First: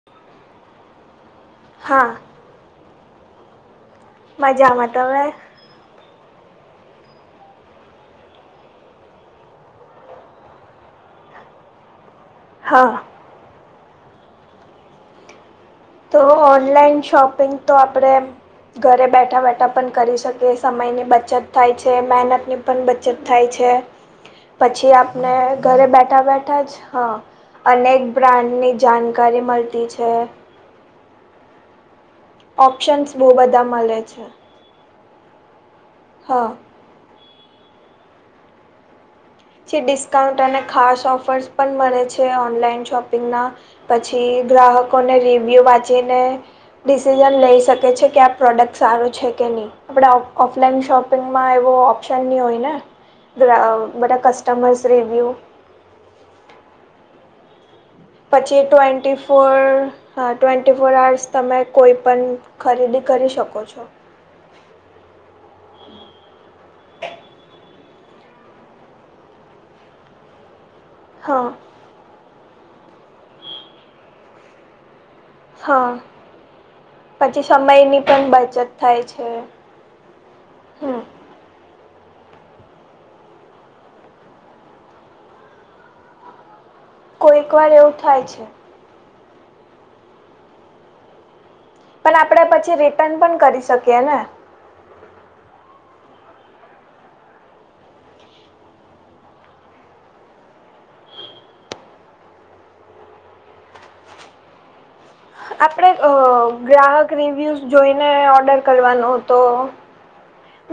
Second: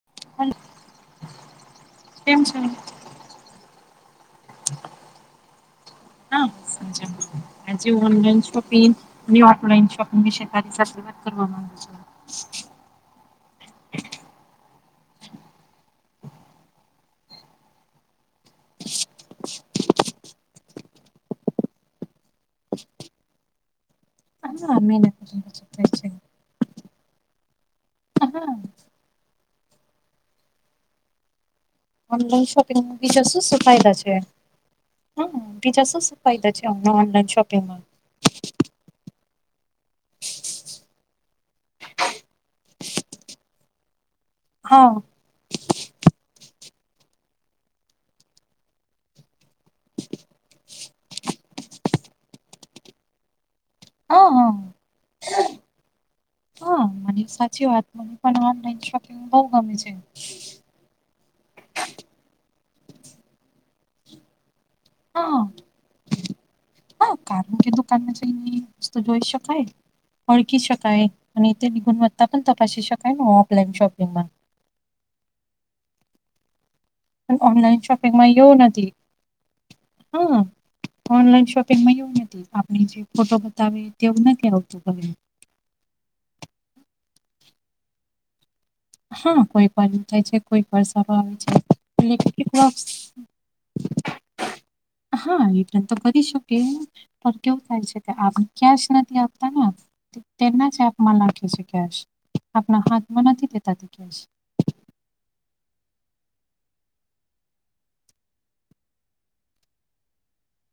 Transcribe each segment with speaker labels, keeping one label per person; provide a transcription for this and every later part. Speaker 1: [inaudible]
Speaker 2: હાલો
Speaker 1: હા.
Speaker 2: કેમ છે?
Speaker 1: મજામાં તમે?
Speaker 2: હા [unintelligible] આજે ઓનલાઈન શોપિંગ અને ઓફલાઈન શોપિંગ વિશે તારી શરૂઆત કરવા માંગુ છે.
Speaker 1: હા. તો ઓનલાઈન શોપિંગ તો આપણેે ઘરે બેઠા બેઠા પણ કરી શકે સમયની બચત થાય છે, મહેનતની પણ બચત થાય છે,
Speaker 2: હા
Speaker 1: પછી
Speaker 2: મહેનત
Speaker 1: આપને
Speaker 2: ની બચત
Speaker 1: ઘરે
Speaker 2: થાય છે.
Speaker 1: બેઠા બેઠા જ હ અનેક
Speaker 2: હા
Speaker 1: બ્રાન્ડની જાણકારી મલતી છે.
Speaker 2: ઓનલાઈન શોપિંગમાં
Speaker 1: ઓપ્શન્સ
Speaker 2: બીજા
Speaker 1: બહુ
Speaker 2: સુ સુ
Speaker 1: બધા
Speaker 2: ફાયદા
Speaker 1: મળે
Speaker 2: છે? હા બીજા શું શું
Speaker 1: હા
Speaker 2: ફાયદા છે, અમને ઓનલાઈન શોપિંગમાં
Speaker 1: જે ડિસ્કાઉન્ટ અને ખાસ ઓફર્સ પણ મળે છે, ઓનલાઈન શોપિંગના પછી
Speaker 2: હા
Speaker 1: ગ્રાહકોને રિવ્યૂ વાંચીને ડિસિઝન લઈ શકે છે, કે આ પ્રોડક્ટ સારું છે, કે ની આપણે ઓ ઓફલાઈન શોપિંગમાં એવો ઓપ્શન ની હોય ને બધા
Speaker 2: હા હા
Speaker 1: કસ્ટમર્સ. રિવિ્યુ.
Speaker 2: હા મને સાચી વાત પણ
Speaker 1: પછી
Speaker 2: ઓનલાઈન શોપિંગ
Speaker 1: ટ્વેન્ટી
Speaker 2: બહુ
Speaker 1: ફોર
Speaker 2: ગમે છે.
Speaker 1: હા ટ્વે ન્ટી ફોર આર્સ તમે કોઈપણ ખરીદી કરી શકો છો
Speaker 2: હા. હા કારણ કે દુકાનમાં જઈને વસ્તુ જોઈ શકાય અળકી શકાય
Speaker 1: હા
Speaker 2: અને તે નિભન વચત્તા પણ તપાસ શકાય ઓફલાઈન શોપિંગ માં
Speaker 1: હા
Speaker 2: પણ
Speaker 1: પછી
Speaker 2: ઓનલાઈન
Speaker 1: સમયની પણ
Speaker 2: શોપિંગમાં એવું
Speaker 1: બચત
Speaker 2: નથી
Speaker 1: થાય છે.
Speaker 2: હા
Speaker 1: હમ
Speaker 2: ઓનલાઈન શો પીગમાં એવું નથી આપણે જે ફોટો બતાવે તેવું નથી આવતું
Speaker 1: કોઈક વાર એવું થાય છે.
Speaker 2: હા કોઈક વાર થાય છે, કોઈક સારો આવે છે.
Speaker 1: પણ આપડે
Speaker 2: ઇલેક્ટ્રિક
Speaker 1: પછી
Speaker 2: બોક્સ
Speaker 1: રિટર્ન પણ કરી શકીએ ને
Speaker 2: હા રીતન તો કરી શકે પણ કેવું થાય છે, કે આપને કેશ નથી આપતા ને? તેના જ હાથમાં નાખે છે, કેશ આપના હાથમાં નથી દેતા તે કેશ
Speaker 1: આપણે અ ગ્રાહક રિવ્યુઝ જોઈને ઓર્ડર કરવાનો હતો.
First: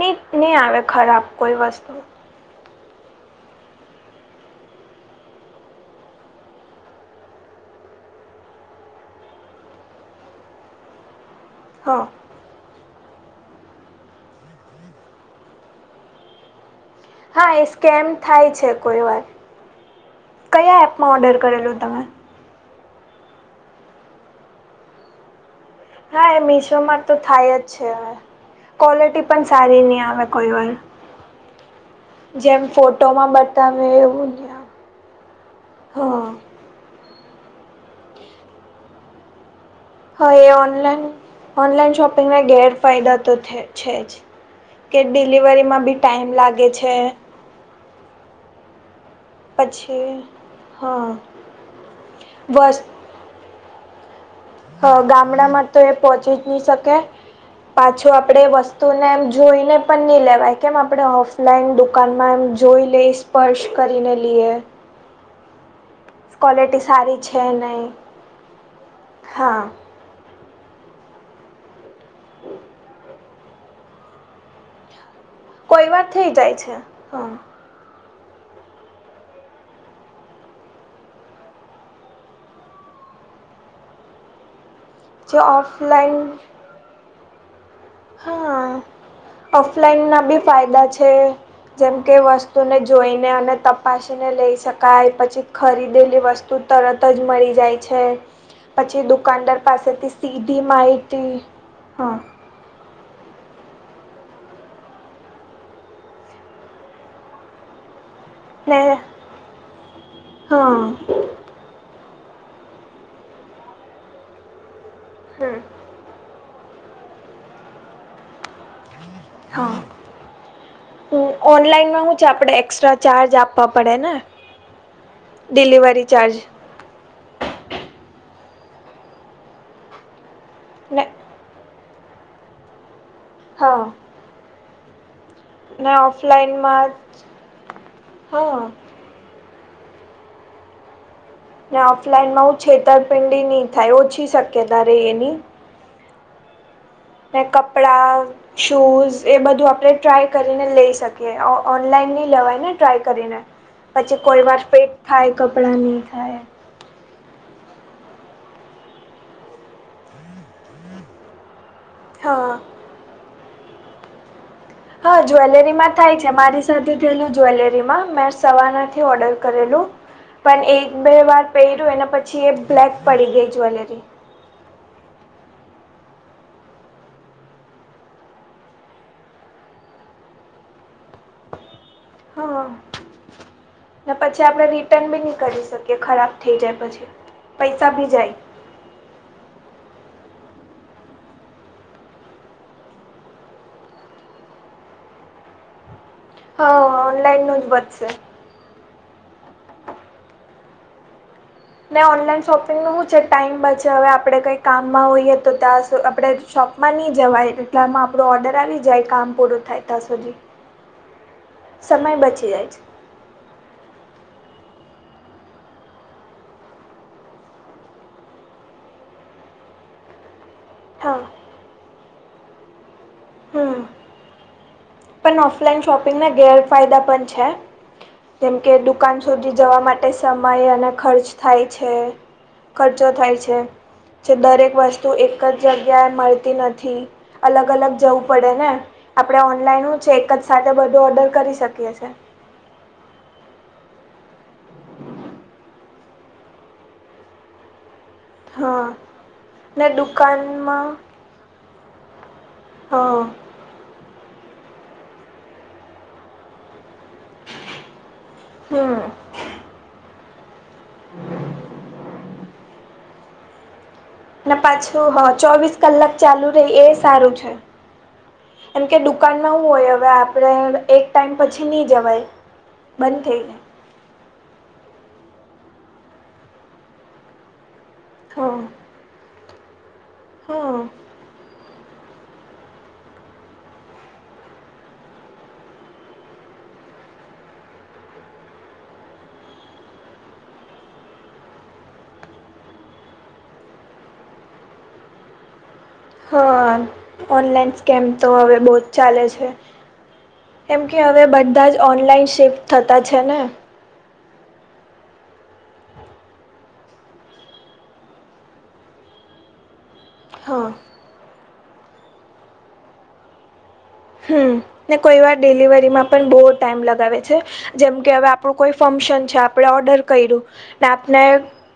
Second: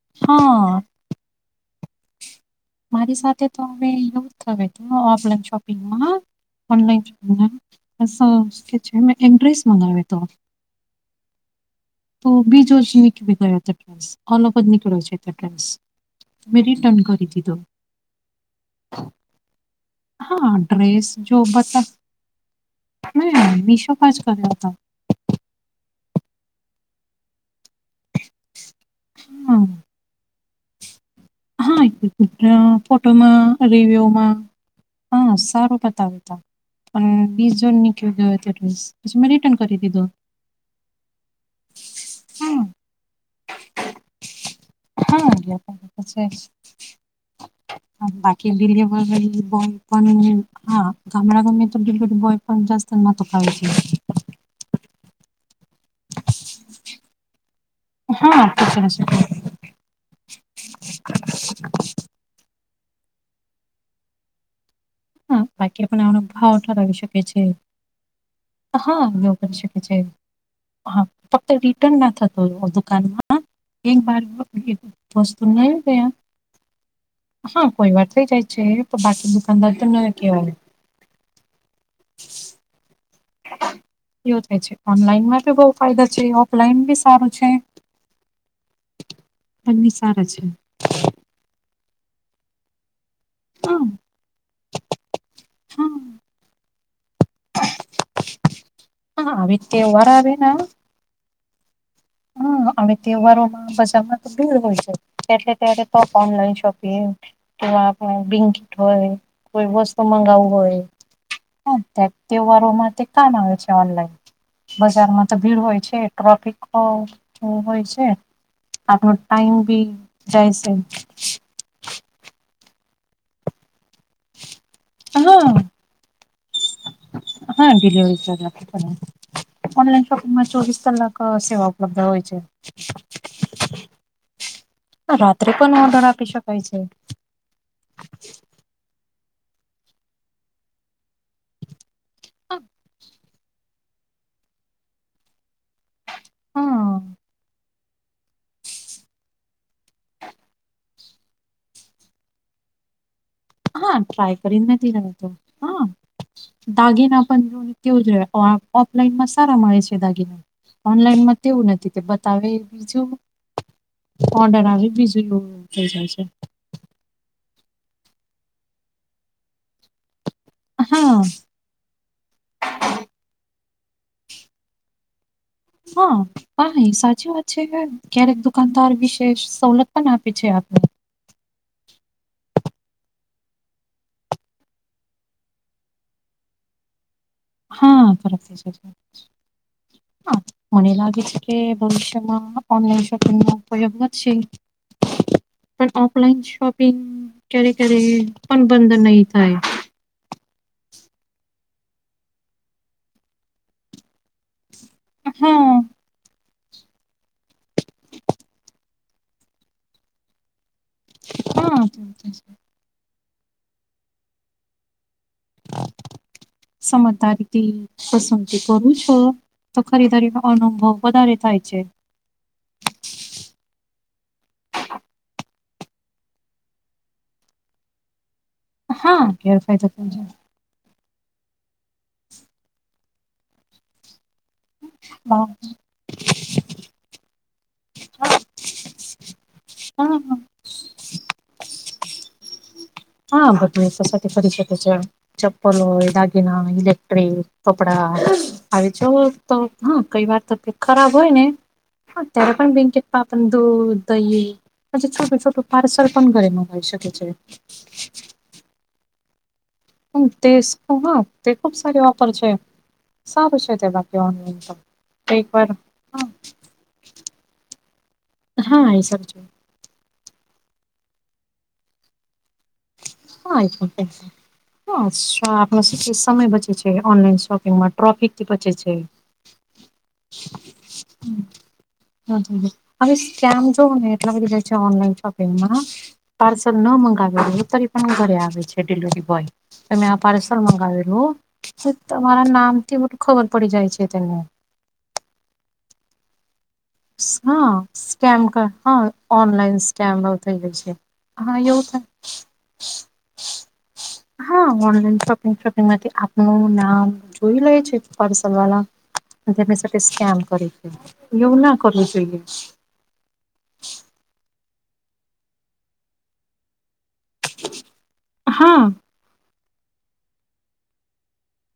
Speaker 1: ની ની
Speaker 2: હા
Speaker 1: આવે ખરાબ કોઈ વસ્તુ
Speaker 2: મારી સાથે તો અમે યુઝ થયો હતો ઓફલાઈન શોપિંગમાં ઓનલાઈન શોપિંગ [unintelligible] એડ્રેસ મંગાવ્યો હતો
Speaker 1: હ.
Speaker 2: તો બી જો [unintelligible] ગયા ડ્રેસ ઓલ ઓવર નીકળ્યો છે, ડ્રેસ મે રીટન
Speaker 1: હા એ સ્કેમ થાય છે, કોઈ વાર
Speaker 2: હા
Speaker 1: કયા
Speaker 2: ડ્રેસ
Speaker 1: એપમાં ઓર્ડર કરેલું તમે?
Speaker 2: મે મીશો [unintelligible] હતો
Speaker 1: હા એ મીશોમાં તો થાય જ છે, હવે ક્વોલિટી પણ
Speaker 2: હા
Speaker 1: સારી ની આવે કોયવાર.
Speaker 2: હા ફોટોમાં
Speaker 1: બતાવે એવું
Speaker 2: રિવ્યુમાં
Speaker 1: નહીં આવે
Speaker 2: હા સારું બતાવે
Speaker 1: હા
Speaker 2: તા પણ વીસ [unintelligible] પછી મેં રિટર્ન કરી દીધું
Speaker 1: હા એ ઓનલાઈન ઓનલાઈન શોપિંગને
Speaker 2: હા
Speaker 1: ગેરફાયદા તો છે, જ કે
Speaker 2: હા એટલે
Speaker 1: ડિલિવરીમાં બી
Speaker 2: પછી
Speaker 1: ટાઈમ લાગે છે.
Speaker 2: બાકી ડલિવરી બોય
Speaker 1: પછી
Speaker 2: પણ હા ગામડા ગમે તો ડિલિવરી બોય
Speaker 1: બસ
Speaker 2: [inaudible] છે.
Speaker 1: હ ગામડામાં તો એ પહોંચી જ. શકે પાછો
Speaker 2: હા
Speaker 1: આપણે
Speaker 2: પૂછે
Speaker 1: વસ્તુને
Speaker 2: છે
Speaker 1: એમ જોઈને. પણ નહી લેવાય કેમ આપણે ઓફલાઈન દુકાનમાં એમ જોઈ લઈ સ્પર્શ કરીને લઈએ.
Speaker 2: હા, બાકી પણનો ભાવ
Speaker 1: ક્વોલિટી
Speaker 2: ઠરાવી
Speaker 1: સારી
Speaker 2: શકે છે
Speaker 1: નહીં
Speaker 2: હા કરી
Speaker 1: હા
Speaker 2: શકે છે. હા ફક્ત રિટર્ન ના થતો હો દુકાનમાં એક બાર વસ્તુ નહી
Speaker 1: કોઈ વાર
Speaker 2: બેયાર
Speaker 1: થઈ જાય છે
Speaker 2: હા કોઈ વાર થઈ જાય છે પણ બાકી દુકાનદાર તો ન કેવાય એવું છે
Speaker 1: જે
Speaker 2: ઓનલાઈનમાં બી બહુ ફાયદા
Speaker 1: ઓફલાઈન
Speaker 2: છે ઓફલાઈન બી સારું છે.
Speaker 1: હા
Speaker 2: બંને
Speaker 1: ઓફલાઈન ના
Speaker 2: સારા
Speaker 1: બી
Speaker 2: છે.
Speaker 1: ફાયદા છે જેમ કે વસ્તુ વતુને જોઈને અને
Speaker 2: હા,
Speaker 1: તપાસીને લઈ શકાય પછી
Speaker 2: હા,
Speaker 1: ખરીદેલી વસ્તુ તરત જ મળી જાય છે પછી
Speaker 2: હા, હવે
Speaker 1: દુકાનદાર
Speaker 2: તહેવાર
Speaker 1: પાસેથી
Speaker 2: આવે ને
Speaker 1: સીધી માહિતી હા
Speaker 2: હા હવે તહેવારોમાં બજારમાં તો ભીડ હોય છે એટલે ત્યારે તો ઓનલાઈન શોપિંગ કે આપ બિન્ટ
Speaker 1: ને
Speaker 2: હોય કોઈ વસ્તુ મગાવું
Speaker 1: હા
Speaker 2: હોય તહેવારોમાં કાન આવે છે ઓનલાઈન બજારમાં તો ભીડ
Speaker 1: હમ
Speaker 2: હોય છે ટ્રોફિક હ હોય છે ટાઈમ
Speaker 1: હા
Speaker 2: બી જાય છે.
Speaker 1: ઓનલાઈનમાં હું છે આપણે એક્સ્ટ્રા ચાર્જ આપવા પડે ને
Speaker 2: હા
Speaker 1: ડિલિવરી ચાર્જ
Speaker 2: હા ડિલિવરી ચાર્જ લખી ઓનલાઈન શોપિંગમાં ચોવીસ
Speaker 1: ને
Speaker 2: કલાક સેવા ઉપલબ્ધ હોય છે
Speaker 1: હા
Speaker 2: હા રાત્રે. પણ
Speaker 1: ના
Speaker 2: ઓર્ડર આપી શકાય છે
Speaker 1: ઓફલાઈનમાં જ હા ને ઓફલાઈનમાં હું છેતરપિંડી નહી થાય ઓછી શક્યતા રે એની
Speaker 2: હા
Speaker 1: મે કપડા શૂઝ એ બધું આપણે ટ્રાય કરીને લઈ શકીએ ઓનલાઈન નહી લેવાય ને ટ્રાય કરીને
Speaker 2: હા
Speaker 1: પછી
Speaker 2: ટ્રાય
Speaker 1: કોઈ વાર
Speaker 2: કરીને નથી
Speaker 1: પેટ
Speaker 2: રહ્યો
Speaker 1: થાય કપડાં
Speaker 2: હા
Speaker 1: નહી થાય
Speaker 2: દાગીના પણ જો કેવું જો ઓફલાઈન માં સારા મળે છે દાગીના ઓનલાઈનમાં તેવું નથી તે બતાવે
Speaker 1: હા
Speaker 2: બીજું ઓર્ડર આવી
Speaker 1: હા જ્વેલરી માં થાય છે મારી સાથે થયેલું જ્વેલરીમાં મેં સવારનાથી ઓર્ડર કરેલું પણ એક
Speaker 2: હા
Speaker 1: બે વાર પહેર્યું એ અને પછી એ બ્લેક પડી ગઈ જ્વેલરી
Speaker 2: હા હા એ સાચી વાત છે ક્યારેક દુકાનદાર વિશે સવલત પણ આપે છે આપણે
Speaker 1: હા ને પછી આપડણે રિટર્ન બી નહી કરી શકીએ ખરાબ થઈ જાય પછી. પૈસા બી
Speaker 2: હા
Speaker 1: જાય
Speaker 2: સર
Speaker 1: [inaudible]
Speaker 2: હ મને લાગે છે કે ભવિષ્યમાં અન સપ પ્રયો ભ છે
Speaker 1: [inaudible]
Speaker 2: પણ ઓફલાઈન શોપિંગ
Speaker 1: હા ઓનલાઈનનું જ
Speaker 2: ક્યારે ક્યારે
Speaker 1: વધશે
Speaker 2: પણ બંધ નહી થાય
Speaker 1: નને ઓનલાઈન શોપિંગ નું શું છે ટાઈમ બ છે હવે આપણે કઈ કામમાં હોઈએ તો
Speaker 2: હા
Speaker 1: ત્યાં આપણે શોપમાં નહી જવાય એટલે આમાં આપણો ઓર્ડર આવી જાય કામ પૂરું થાય ત્યાં સુધી સમય
Speaker 2: હા
Speaker 1: બચી જાય છે. [inaudible]
Speaker 2: સમજદારીથી પસંદગી કરું છું તો ખરીદારીનો અનુ બહુ
Speaker 1: હા
Speaker 2: વધારે થાય છે
Speaker 1: હા. પણ ઓફલાઈન શોપિંગના ગેરફાયદા પણ છે. જેમ કે દુકાન
Speaker 2: હા
Speaker 1: સુધી જવા
Speaker 2: ગેરફાયદો
Speaker 1: માટે
Speaker 2: પણ છે
Speaker 1: સમય અને ખર્ચ થાય છે ખર્ચો થાય છે જે દરેક વસ્તુ
Speaker 2: હા
Speaker 1: એક જ જગ્યાએ મળતી નથી અલગ અલગ જવું પડે ને આપણે ઓનલાઈન છે
Speaker 2: હા, હા.
Speaker 1: એક જ સાથે બધું ઓર્ડર કરી શકીએ છે
Speaker 2: હા ભગને સાથે પરીષદ છે ચપલ એાગના લેકટ્રિક કપડા હવે
Speaker 1: હા
Speaker 2: જવ તો
Speaker 1: ને
Speaker 2: હા કઈ વાર તો
Speaker 1: દુકાનમાં
Speaker 2: ખરાબ હોય ને હ ત્યારે પણ
Speaker 1: હ
Speaker 2: ભિંકીપ દૂધ દહી પછી છોટું છોટું પાર્સલ પણ ઘરે મંગવી શકે છે [inaudible]
Speaker 1: હમ
Speaker 2: તે હા તે ખુબ સારી વાપર છે સારું છે તેપ
Speaker 1: ને પાછું હા ચોવીસ કલાક
Speaker 2: હા
Speaker 1: ચાલુ રહી એ સારું છે
Speaker 2: હા આ સ
Speaker 1: દુકાન નવું હોય હવે આપણે એક ટાઈમ પછી નહીં જવાય બંધ થઈ જાય.
Speaker 2: હા આપ શું સમય બચે છે ઓનલાઈન શોપિંગ માટે ટ્રોફિક થી
Speaker 1: હા
Speaker 2: પછી છે
Speaker 1: હા
Speaker 2: હમ હ હવે સ્કેમ જો એટલા બધી જાય છે ઓનલાઈન શોપિંગમાં પાર્સલ ન મંગાવે રહે ત ઘરે આવે છે ડિલિવરી બોય તમે આ પાર્સલ મંગાવેલું હો તમારા નામથી બધું ખબર પડી જાય છે તેને
Speaker 1: હ
Speaker 2: હા
Speaker 1: ઓનલાઈન સ્કેમ તો હવે બહ જ
Speaker 2: હા
Speaker 1: ચાલે છે
Speaker 2: ઓનલાઈન સ્કેમ થઈ ગઈ
Speaker 1: એમ
Speaker 2: છે
Speaker 1: કે હવે
Speaker 2: હા
Speaker 1: બધા જ
Speaker 2: એવું થાય
Speaker 1: ઓનલાઈન ચેક થતા છે ને
Speaker 2: હા ઓનલાઈન શોપિંગ શોપિંગ માંથી આપનું નામ જોઈ લે છે પારસલ વાલા તેમની સાથે સ્કેમ કરે
Speaker 1: હા
Speaker 2: છે એવું ના કરવું જોઈએ
Speaker 1: હમ ને કોઈ વાર ડિલિવરી માં પણ બહુ ટાઈમ લગાવે છે જેમ કે હવે આપણું કોઈ
Speaker 2: હા
Speaker 1: ફંક્શન છે આપણે ઓર્ડર કર્યું ને આપને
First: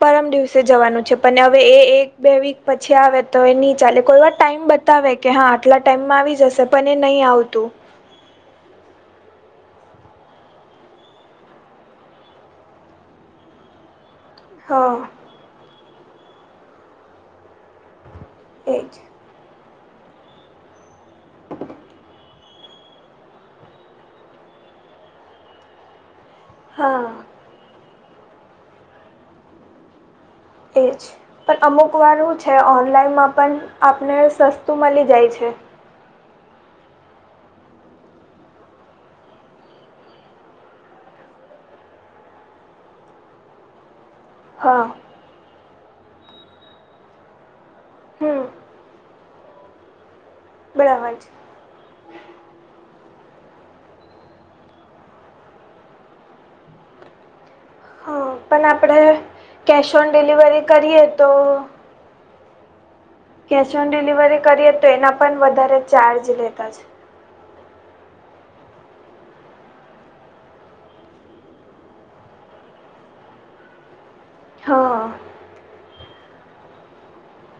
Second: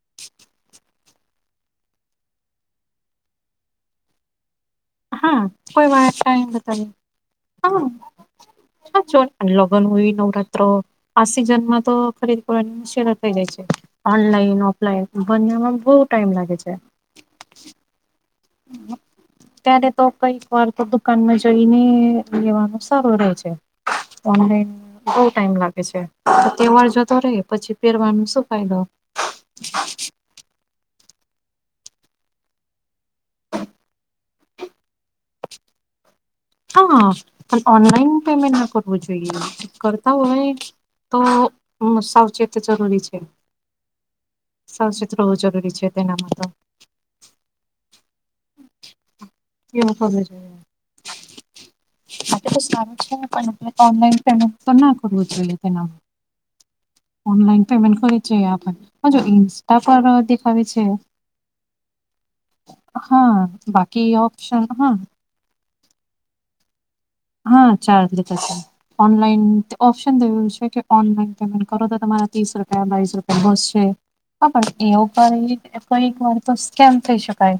Speaker 1: પરમ દિવસે જવાનું છે પણ હવે એ એક બે વીક પછી આવે તો એ નહી ચાલે કોઈ વાર ટાઈમ બ બવે કે હા આટલા
Speaker 2: કોઈ વા
Speaker 1: ટાઈમમાં આવી
Speaker 2: ટાઈમ
Speaker 1: જશે
Speaker 2: બતાવી
Speaker 1: પણ એ નહી આવતું
Speaker 2: હા જો અન લગન હોય નવરાત્રી આ સિઝન માં તો ખરીદ કરવાની મુશરો થઈ જાય છે ઓનલાઈન
Speaker 1: હા
Speaker 2: ઓફલાઈન બનમાં બહુ ટાઈમ લાગે છે
Speaker 1: એ જ
Speaker 2: ત્યારે તો કઈક વાર તો દુકાનમાં જઈને લેવાનું સારું રહેે છે ઓનલાઈન બહ ટાઈમ લાગે છે તહેવર
Speaker 1: હા
Speaker 2: જતો રહે પછી પહેરવાનો શું ફાયદો
Speaker 1: એ જ પણ અમુક વાર હું છે ઓનલાઈનમાં પણ આપને સસ્તું મળી જાય છે
Speaker 2: હા પણ ઓનલાઈન પેમેન્ટ ના કરવું જોઈએ કરતા હોય તો સાવચેત જરૂરી છે
Speaker 1: હા
Speaker 2: સાવચેત હોવું જરૂરી છે તેનામાં તો
Speaker 1: હમ
Speaker 2: એવ સ છે
Speaker 1: બનાવા છે
Speaker 2: આ તો સારું છે પણ ઓનલાઈન પેમેન્ટ તો ના કરવતલેના
Speaker 1: [inaudible]
Speaker 2: ઓનલાઈન પેમન્ટ કરી
Speaker 1: હા
Speaker 2: છે આપ
Speaker 1: પણ
Speaker 2: અજ
Speaker 1: આપણે
Speaker 2: ઈન્સ્ટા
Speaker 1: કેશ
Speaker 2: પર
Speaker 1: ઓન ડિલિવરી
Speaker 2: દેખાવી છે
Speaker 1: કરીએ તો
Speaker 2: હા
Speaker 1: કેશ ઓન
Speaker 2: બાકી
Speaker 1: ડિલિવરી
Speaker 2: ઓપ્શન
Speaker 1: કરીએ તો
Speaker 2: માં
Speaker 1: એના પણ વધારે ચાર્જ લેતા છે.
Speaker 2: હા ચાર્જ લેતા છે. ઓનલાઈન ઓપ્શન થયું છે કે ઓનલાઈન પેમેન્ટ કરો તો તમારા ત્રીસ રૂપિયા બીસ રૂપિયા બસશે. હા પણ એ કઈક વાર તો સ્કેમ થઈ શકાય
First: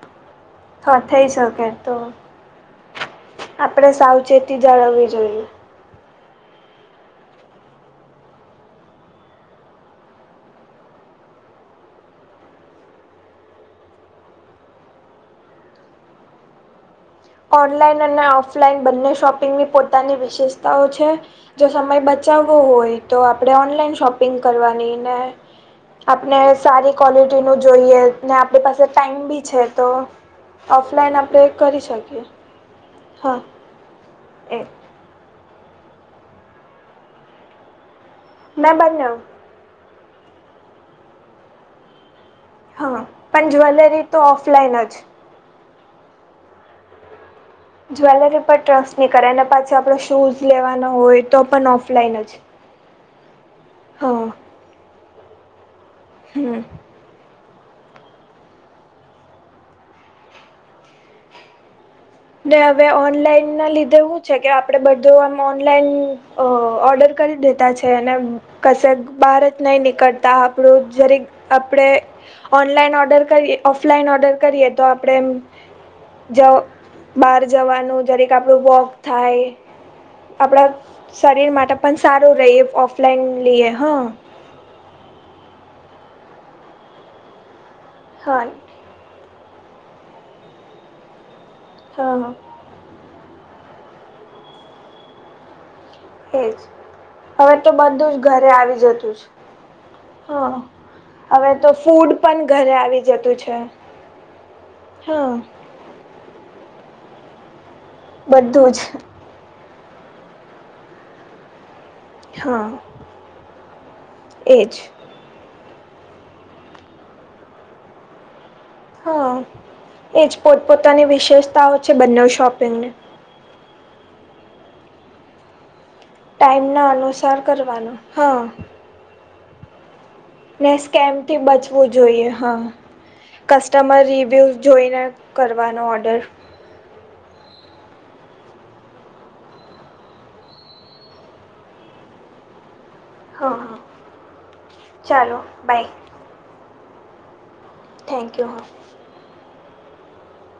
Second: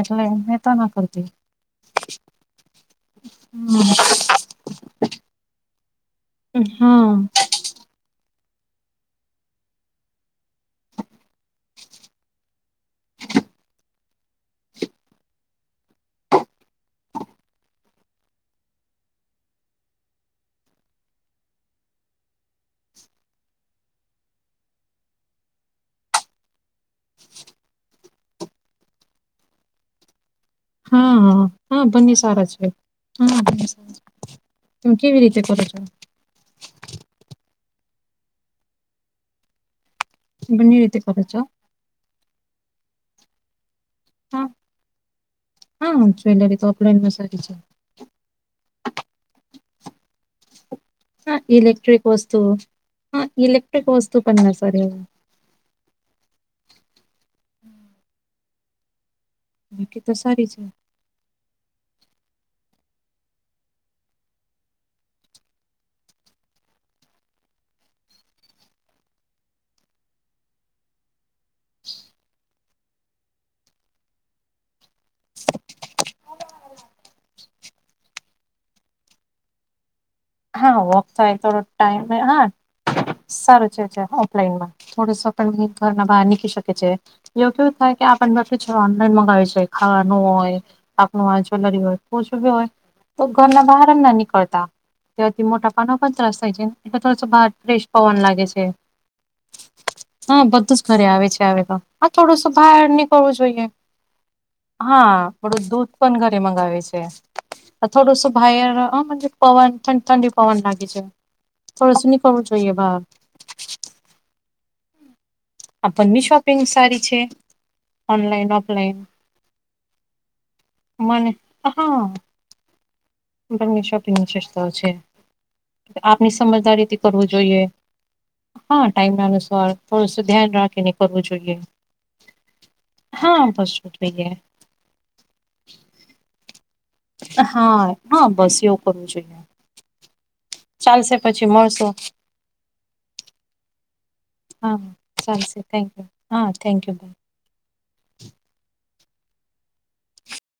Speaker 2: એટલે એમ
Speaker 1: હાં થઈ શકે તો આપડે સાવચેતી જાળવવી જોઈએ.
Speaker 2: હા
Speaker 1: ઓનલાઈન અને ઓફલાઈન બંને શોપિંગની પોતાની વિશેષતાઓ છે. જો સમય બચાવવો હોય તો આપણે ઓનલાઈન શોપિંગ કરવાની ને આપણે સારી ક્વલિટીનું જોઈએ ને આપણી પાસે ટાઈમ બી છે તો ઓફલાઈન
Speaker 2: હા
Speaker 1: આપ્ણે
Speaker 2: હા
Speaker 1: કરી શકી
Speaker 2: બંને સારા છે હા સાર
Speaker 1: એક
Speaker 2: ત કેવી રીતે કરો છો.
Speaker 1: મેં બાજુ
Speaker 2: બંને રીતે કરો જા
Speaker 1: હા પણ જ્વેલરી તો
Speaker 2: હા
Speaker 1: ઓફલાઈન જ
Speaker 2: હા જ્વેલરી તો ઓફલાઈનમાં સારી છે.
Speaker 1: જ્વેલરી પર ટ્રસ્ટ ની કરાય અને પાછી આપડ શૂઝ લેવાનો હોય તો પણ ઓફલાઈન જ
Speaker 2: હ એલેક્ટ્રિક વસ્તુ પ
Speaker 1: હા હમ
Speaker 2: બાકી તો સારી છે.
Speaker 1: ને હવે ઓનલાઈન ના લીધે હું છે કે આપડે બધું આમ ઓનલાઈન અ ઓર્ડર કરી દેતા છે એને કશે બહાર જ નહી નીકળતા આપણું જરીક આપણે ઓનલાઈન ઓર્ડર કરીએ ઓફલાઈન ઓર્ડર કરીએ તો આપણેે જો બહાર જવાનું જરેકે આપણું વોક થાય. આપડા
Speaker 2: હા વોક થાય
Speaker 1: શરીર
Speaker 2: થોડો
Speaker 1: માટે પણ
Speaker 2: ટાઈમ
Speaker 1: સારું
Speaker 2: હા
Speaker 1: રહીએ ઓફલાઈન
Speaker 2: સારું
Speaker 1: લઈએ
Speaker 2: છે છે
Speaker 1: હા.
Speaker 2: ઓફલાઈનમાં થોડસો ઘર બહાર નીકળ શકે છે એવ કેવું થાય કે આપને
Speaker 1: હા
Speaker 2: બું. ઓનલાઈન મગાવુ છે ખાવાનું હોય પાકનું હોય જ્વેલરી હોય
Speaker 1: હા
Speaker 2: ઓછું બી હોય. તો ઘરના બહાર ના નિકળતા. તેથી મોટા પાનો પણ ત્રાસ થાય
Speaker 1: એજ
Speaker 2: છે ને એટલે થોડોસો બહાર
Speaker 1: હવે તો
Speaker 2: ફ્રેશ
Speaker 1: બધું જ
Speaker 2: પવન લાગે
Speaker 1: ઘરે
Speaker 2: છે
Speaker 1: આવી જતું છે.
Speaker 2: હા બધું જ ઘરે આવે છે
Speaker 1: હવે
Speaker 2: આવે તો હ
Speaker 1: ફૂડ પણ
Speaker 2: થોડુંસું
Speaker 1: ઘરે
Speaker 2: બહાર
Speaker 1: આવી જતું
Speaker 2: નીકળવું
Speaker 1: છે.
Speaker 2: જોઈએ. હા બડું દૂધ ન ઘરે મગાવે છે થોડુંસું
Speaker 1: બધું
Speaker 2: ભાઈર
Speaker 1: જ
Speaker 2: પવન ઠંડી ઠંડી પવાનું લાગે છે થોડુ સુ નિકળવું જોઇએ બાહર
Speaker 1: એ જ
Speaker 2: આપણ મી શોપિંગ સારી છે ઓનલાઈન ઓફલાઈન.
Speaker 1: હ એજ પોતપોતાની
Speaker 2: મને
Speaker 1: વિશેષતાઓ છે બંને શોપિંગની.
Speaker 2: બને શોપિંગ ની વિશેષતાઓ છે. આપની
Speaker 1: ટાઈમના
Speaker 2: સમજદારીથી કરવું
Speaker 1: અનુસાર
Speaker 2: જોઈએ
Speaker 1: કરવાનો
Speaker 2: હા ટાઈમ અનુસાર. થોડું શું ધ્યાન
Speaker 1: ને
Speaker 2: રાખીને
Speaker 1: સ્કેમ
Speaker 2: કરવું
Speaker 1: થી
Speaker 2: જોઈએ
Speaker 1: બચવું જોઈએ હા
Speaker 2: હા બસ
Speaker 1: કસ્ટમર
Speaker 2: જોઈએ
Speaker 1: રિવ્યુ. જોઈને કરવાનો ઓર્ડર
Speaker 2: હા હા બસ એવું કરવું છે. ચાલશે પછી મળશું.
Speaker 1: હા હા
Speaker 2: હા
Speaker 1: ચાલો
Speaker 2: સરસ
Speaker 1: બાય
Speaker 2: થેન્ક્યુ હા થેન્ક્યુ.
Speaker 1: થેન્ક્યુ હા.